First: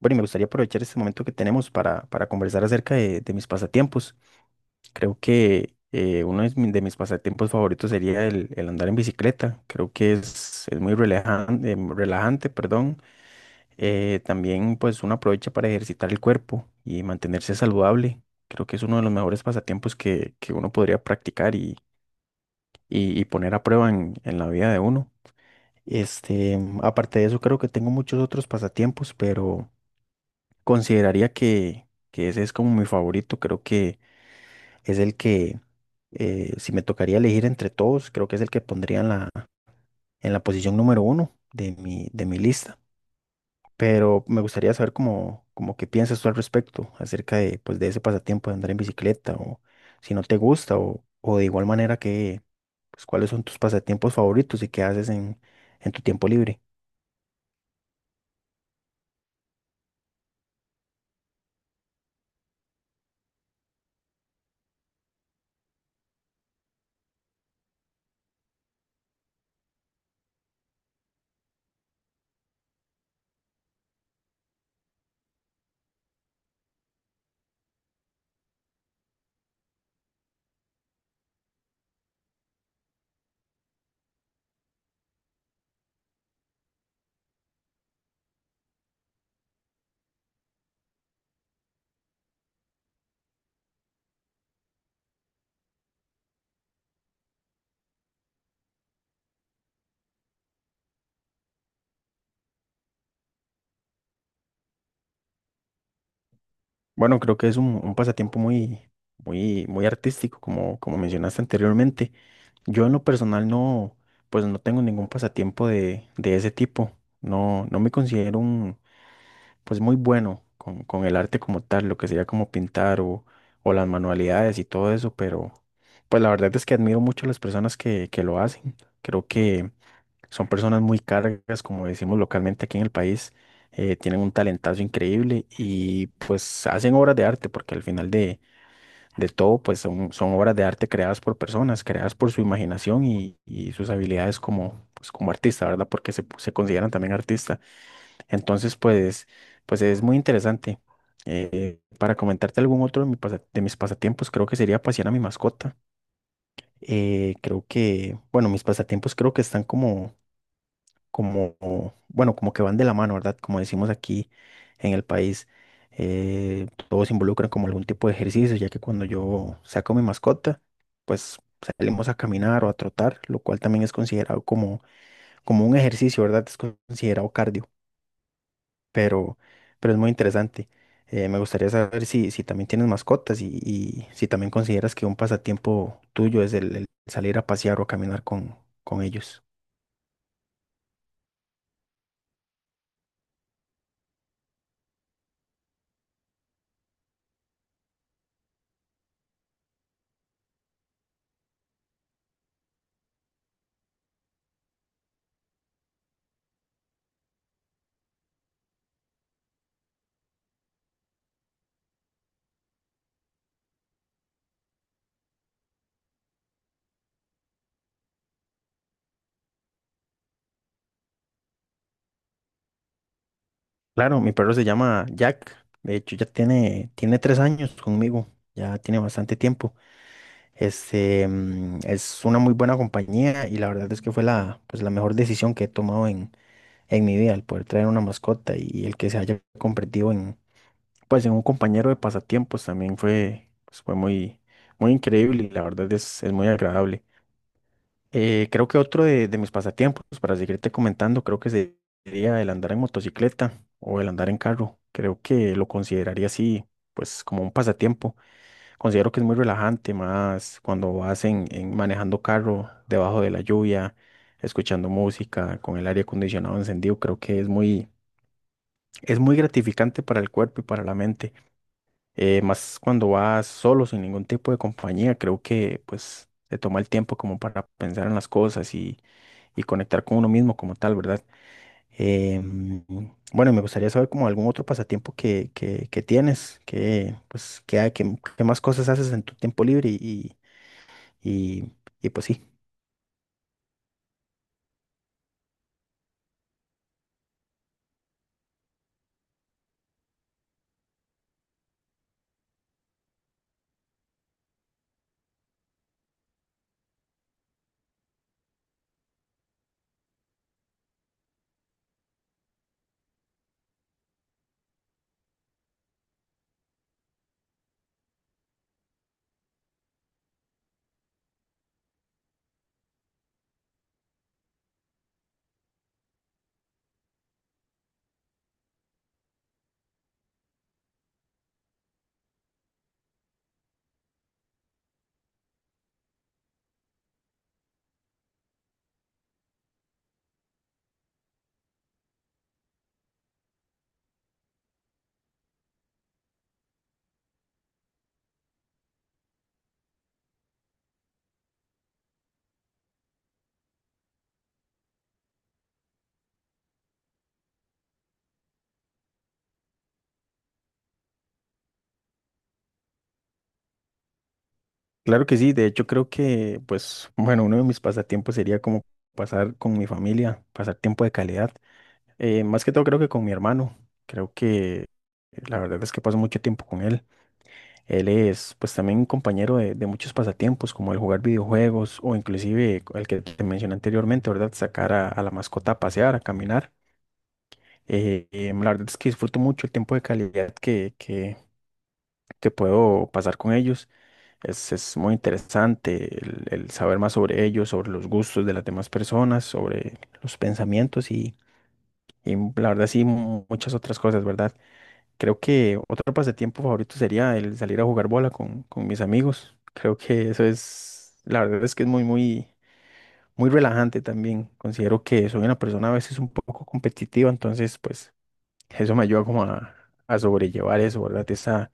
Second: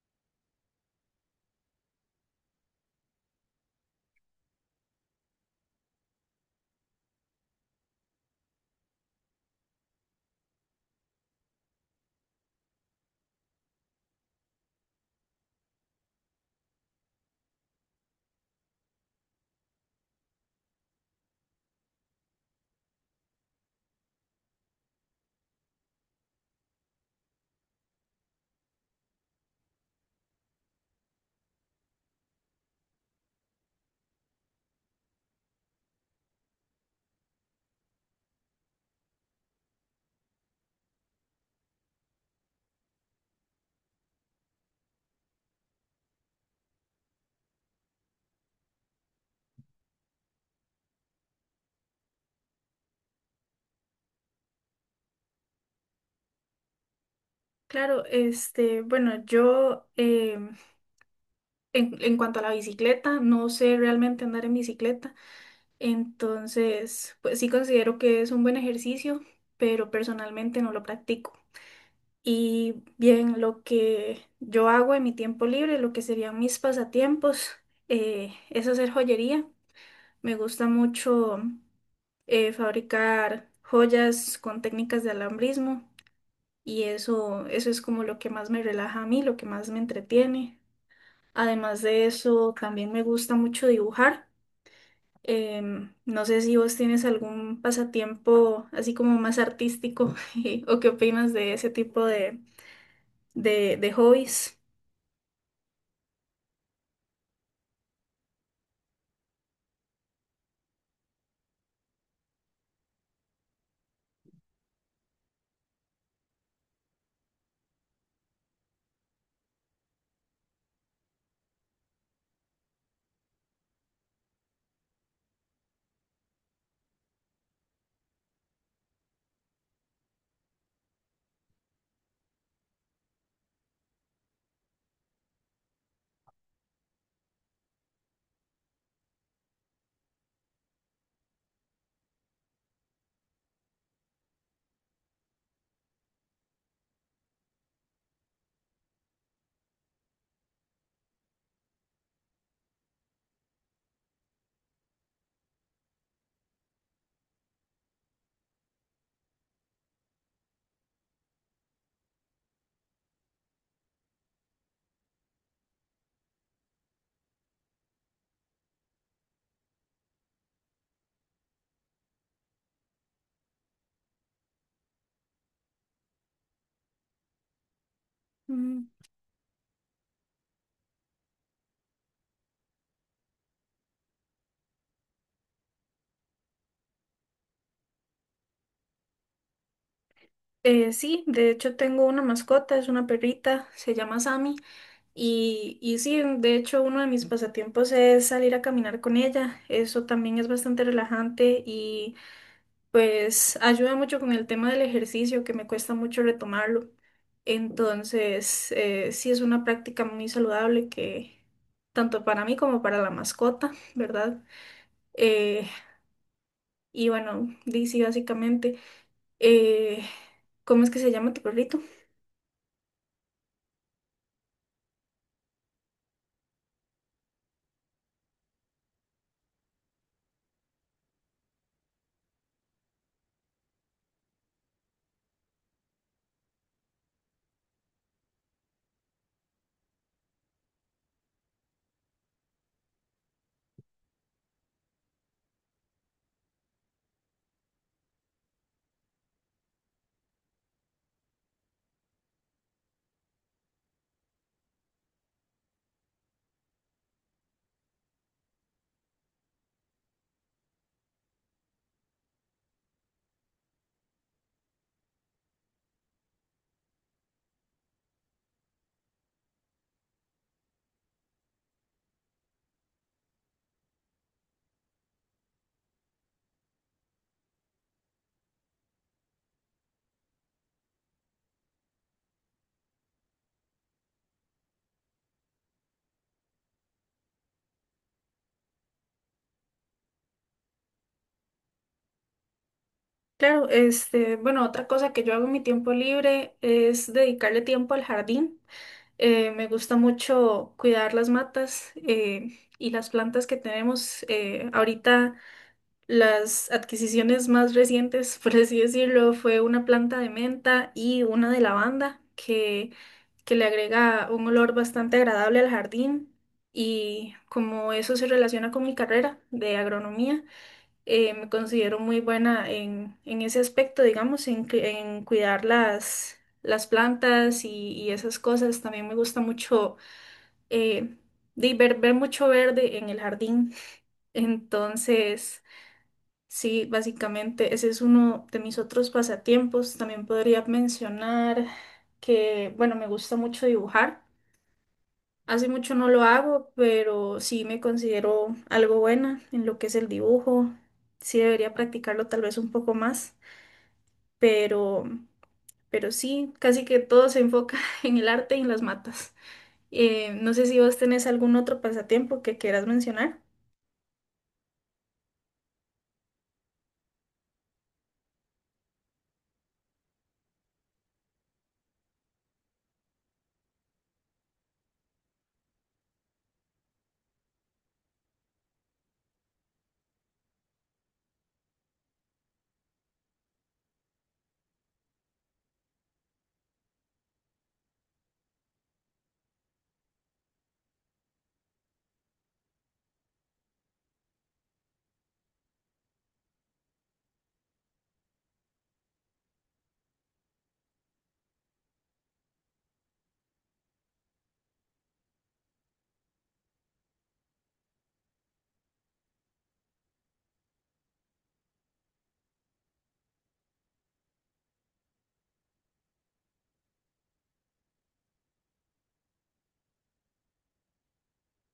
Bueno, y me gustaría aprovechar este momento que tenemos para conversar acerca de mis pasatiempos. Creo que uno de mis pasatiempos favoritos sería el andar en bicicleta. Creo que es muy relajante, relajante, perdón. También, pues, uno aprovecha para ejercitar el cuerpo y mantenerse saludable. Creo que es uno de los mejores pasatiempos que uno podría practicar y, y poner a prueba en la vida de uno. Este, aparte de eso, creo que tengo muchos otros pasatiempos, pero... Consideraría que ese es como mi favorito. Creo que es el que, si me tocaría elegir entre todos, creo que es el que pondría en la posición número uno de mi lista. Pero me gustaría saber cómo, como qué piensas tú al respecto, acerca de, pues, de ese pasatiempo de andar en bicicleta, o si no te gusta, o de igual manera que, pues, cuáles son tus pasatiempos favoritos y qué haces en tu tiempo libre. Claro, este, bueno, yo en cuanto a la bicicleta, no sé realmente andar en bicicleta. Entonces, pues sí considero que es un buen ejercicio, pero personalmente no lo practico. Y bien, lo que yo hago en mi tiempo libre, lo que serían mis pasatiempos, es hacer joyería. Me gusta mucho fabricar joyas con técnicas de alambrismo y eso es como lo que más me relaja a mí, lo que más me entretiene. Además de eso, también me gusta mucho dibujar. No sé si vos tienes algún pasatiempo así como más artístico o qué opinas de ese tipo de hobbies. Bueno, creo que es un pasatiempo muy, muy, muy artístico, como, como mencionaste anteriormente. Yo en lo personal no, pues no tengo ningún pasatiempo de ese tipo. No, no me considero un, pues, muy bueno con el arte como tal, lo que sería como pintar o las manualidades y todo eso, pero pues la verdad es que admiro mucho a las personas que lo hacen. Creo que son personas muy cargas, como decimos localmente aquí en el país. Tienen un talentazo increíble y pues hacen obras de arte, porque al final de todo, pues son, son obras de arte creadas por personas, creadas por su imaginación y sus habilidades como, pues, como artista, ¿verdad? Porque se consideran también artistas. Entonces, pues, pues es muy interesante. Para comentarte algún otro de, de mis pasatiempos, creo que sería pasear a mi mascota. Creo que, bueno, mis pasatiempos creo que están como, bueno, como que van de la mano, ¿verdad? Como decimos aquí en el país, todos involucran como algún tipo de ejercicio, ya que cuando yo saco mi mascota, pues salimos a caminar o a trotar, lo cual también es considerado como, como un ejercicio, ¿verdad? Es considerado cardio, Mm, pero, pero es muy interesante. Me gustaría saber si, si también tienes mascotas y si también consideras que un pasatiempo tuyo es el salir a pasear o a caminar con ellos. Sí, de hecho tengo una mascota, es una perrita, se llama Sammy y sí, de hecho uno de mis pasatiempos es salir a caminar con ella. Eso también es bastante relajante y... Pues ayuda mucho con el tema del ejercicio, que me cuesta mucho retomarlo. Entonces, sí es una práctica muy saludable, que tanto para mí como para la mascota, ¿verdad? Eh, y bueno, di, sí, básicamente, eh, ¿cómo es que se llama tu perrito? Claro, mi perro se llama Jack. De hecho, ya tiene tres años conmigo. Ya tiene bastante tiempo. Este, mm, es una muy buena compañía y la verdad es que fue la, pues, la mejor decisión que he tomado en mi vida, el poder traer una mascota, y el que se haya convertido en, pues, en un compañero de pasatiempos también fue, pues, fue muy, muy increíble, y la verdad es muy agradable. Creo que otro de mis pasatiempos, para seguirte comentando, creo que sería el andar en motocicleta o el andar en carro. Creo que lo consideraría así, pues como un pasatiempo. Considero que es muy relajante, más cuando vas en manejando carro debajo de la lluvia, escuchando música, con el aire acondicionado encendido. Creo que es muy gratificante para el cuerpo y para la mente. Más cuando vas solo, sin ningún tipo de compañía, creo que pues te toma el tiempo como para pensar en las cosas y conectar con uno mismo como tal, ¿verdad? Eh, bueno, me gustaría saber como algún otro pasatiempo que tienes, que, pues, que más cosas haces en tu tiempo libre y, y pues sí. Claro, este, bueno, otra cosa que yo hago en mi tiempo libre es dedicarle tiempo al jardín. Me gusta mucho cuidar las matas, y las plantas que tenemos. Ahorita las adquisiciones más recientes, por así decirlo, fue una planta de menta y una de lavanda que le agrega un olor bastante agradable al jardín. Y como eso se relaciona con mi carrera de agronomía, me considero muy buena en ese aspecto, digamos, en, en cuidar las plantas y esas cosas. También me gusta mucho, eh, de ver, ver mucho verde en el jardín. Entonces... Sí, básicamente ese es uno de mis otros pasatiempos. También podría mencionar que, bueno, me gusta mucho dibujar. Hace mucho no lo hago, pero sí me considero algo buena en lo que es el dibujo. Sí debería practicarlo tal vez un poco más, pero, pero sí, casi que todo se enfoca en el arte y en las matas. No sé si vos tenés algún otro pasatiempo que quieras mencionar. Claro que sí, de hecho creo que, pues, bueno, uno de mis pasatiempos sería como pasar con mi familia, pasar tiempo de calidad. Más que todo creo que con mi hermano. Creo que la verdad es que paso mucho tiempo con él. Él es, pues, también un compañero de muchos pasatiempos, como el jugar videojuegos, o inclusive el que te mencioné anteriormente, ¿verdad? Sacar a la mascota a pasear, a caminar. La verdad es que disfruto mucho el tiempo de calidad que puedo pasar con ellos. Es muy interesante el saber más sobre ellos, sobre los gustos de las demás personas, sobre los pensamientos y la verdad sí muchas otras cosas, ¿verdad? Creo que otro pasatiempo favorito sería el salir a jugar bola con mis amigos. Creo que eso es, la verdad es que es muy, muy, muy relajante también. Considero que soy una persona a veces un poco competitiva, entonces pues eso me ayuda como a sobrellevar eso, ¿verdad? Esa,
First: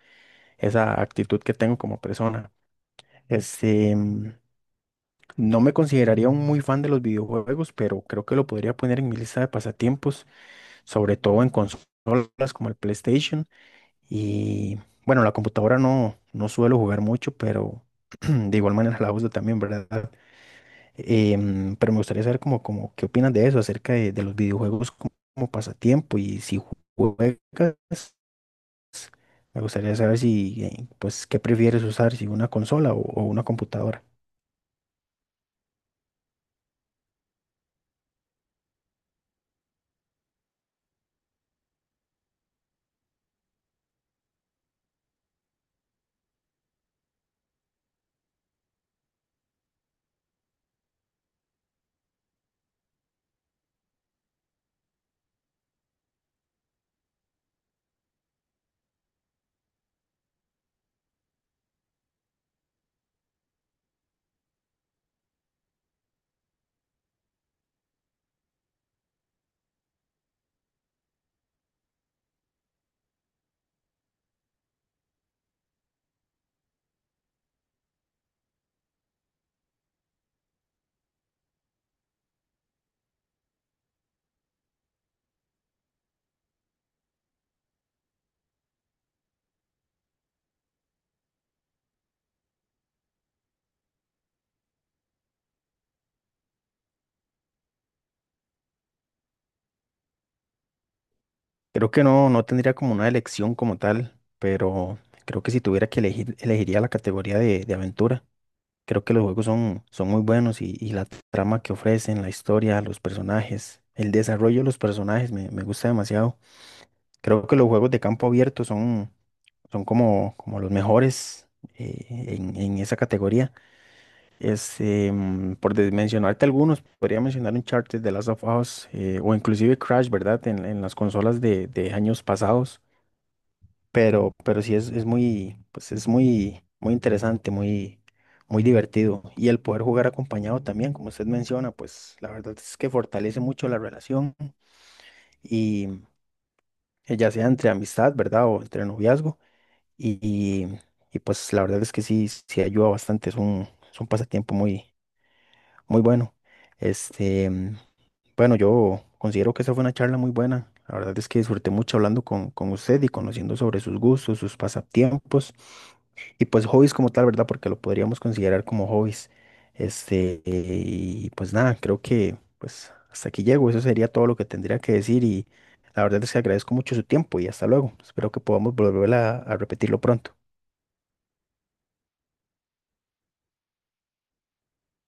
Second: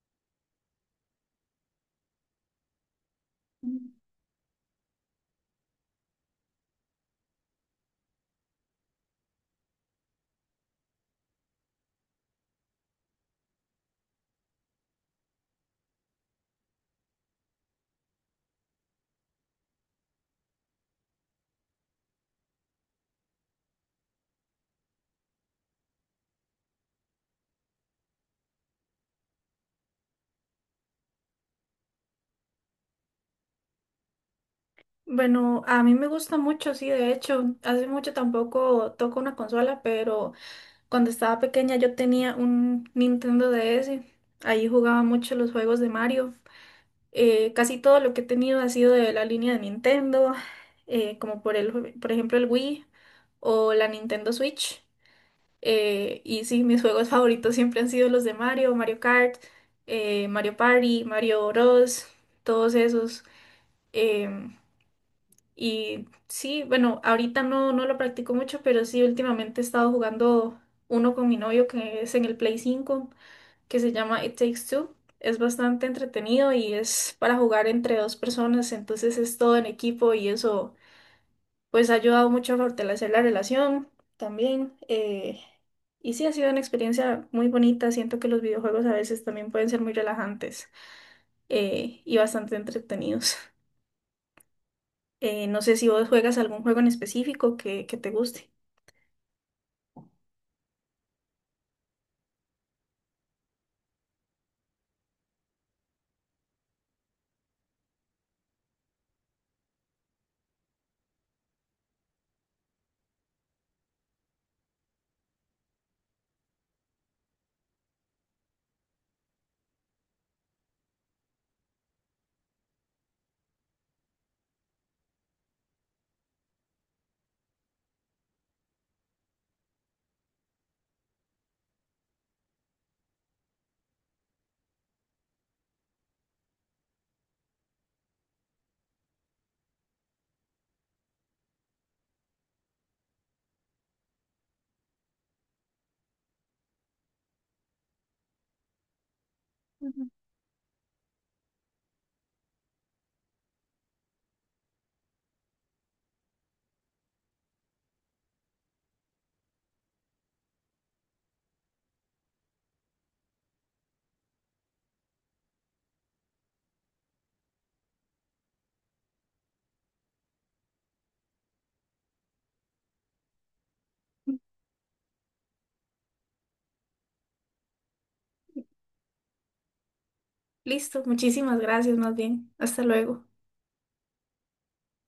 esa actitud que tengo como persona. Este, mm, no me consideraría un muy fan de los videojuegos, pero creo que lo podría poner en mi lista de pasatiempos, sobre todo en consolas como el PlayStation. Y bueno, la computadora no, no suelo jugar mucho, pero de igual manera la uso también, ¿verdad? Pero me gustaría saber como, como qué opinas de eso, acerca de los videojuegos como, como pasatiempo, y si juegas, me gustaría saber si, pues, qué prefieres usar, si una consola o una computadora. Bueno, a mí me gusta mucho. Sí, de hecho, hace mucho tampoco toco una consola, pero cuando estaba pequeña yo tenía un Nintendo DS, ahí jugaba mucho los juegos de Mario. Casi todo lo que he tenido ha sido de la línea de Nintendo, como por el, por ejemplo el Wii o la Nintendo Switch. Y sí, mis juegos favoritos siempre han sido los de Mario, Mario Kart, Mario Party, Mario Bros, todos esos. em, y sí, bueno, ahorita no lo practico mucho, pero sí, últimamente he estado jugando uno con mi novio que es en el Play 5, que se llama It Takes Two. Es bastante entretenido y es para jugar entre dos personas, entonces es todo en equipo, y eso pues ha ayudado mucho a fortalecer la relación también. Eh, y sí, ha sido una experiencia muy bonita. Siento que los videojuegos a veces también pueden ser muy relajantes, y bastante entretenidos. No sé si vos juegas algún juego en específico que te guste. Creo que no, no tendría como una elección como tal, pero creo que si tuviera que elegir, elegiría la categoría de aventura. Creo que los juegos son, son muy buenos, y la trama que ofrecen, la historia, los personajes, el desarrollo de los personajes me, me gusta demasiado. Creo que los juegos de campo abierto son, son como, como los mejores en esa categoría. Por mencionarte algunos, podría mencionar Uncharted, The Last of Us, o inclusive Crash, ¿verdad? En las consolas de años pasados. Pero sí es muy, pues es muy, muy interesante, muy, muy divertido. Y el poder jugar acompañado también, como usted menciona, pues la verdad es que fortalece mucho la relación. Y ya sea entre amistad, ¿verdad? O entre noviazgo. Ujú. Y, y, y, pues la verdad es que sí, sí ayuda bastante. Es un, es un pasatiempo muy, muy bueno. Este, bueno, yo considero que esa fue una charla muy buena. La verdad es que disfruté mucho hablando con usted, y conociendo sobre sus gustos, sus pasatiempos y, pues, hobbies como tal, ¿verdad? Porque lo podríamos considerar como hobbies. Este, y pues nada, creo que pues hasta aquí llego. Eso sería todo lo que tendría que decir, y la verdad es que agradezco mucho su tiempo, y hasta luego. Espero que podamos volver a repetirlo pronto. Listo, muchísimas gracias más bien. Hasta luego.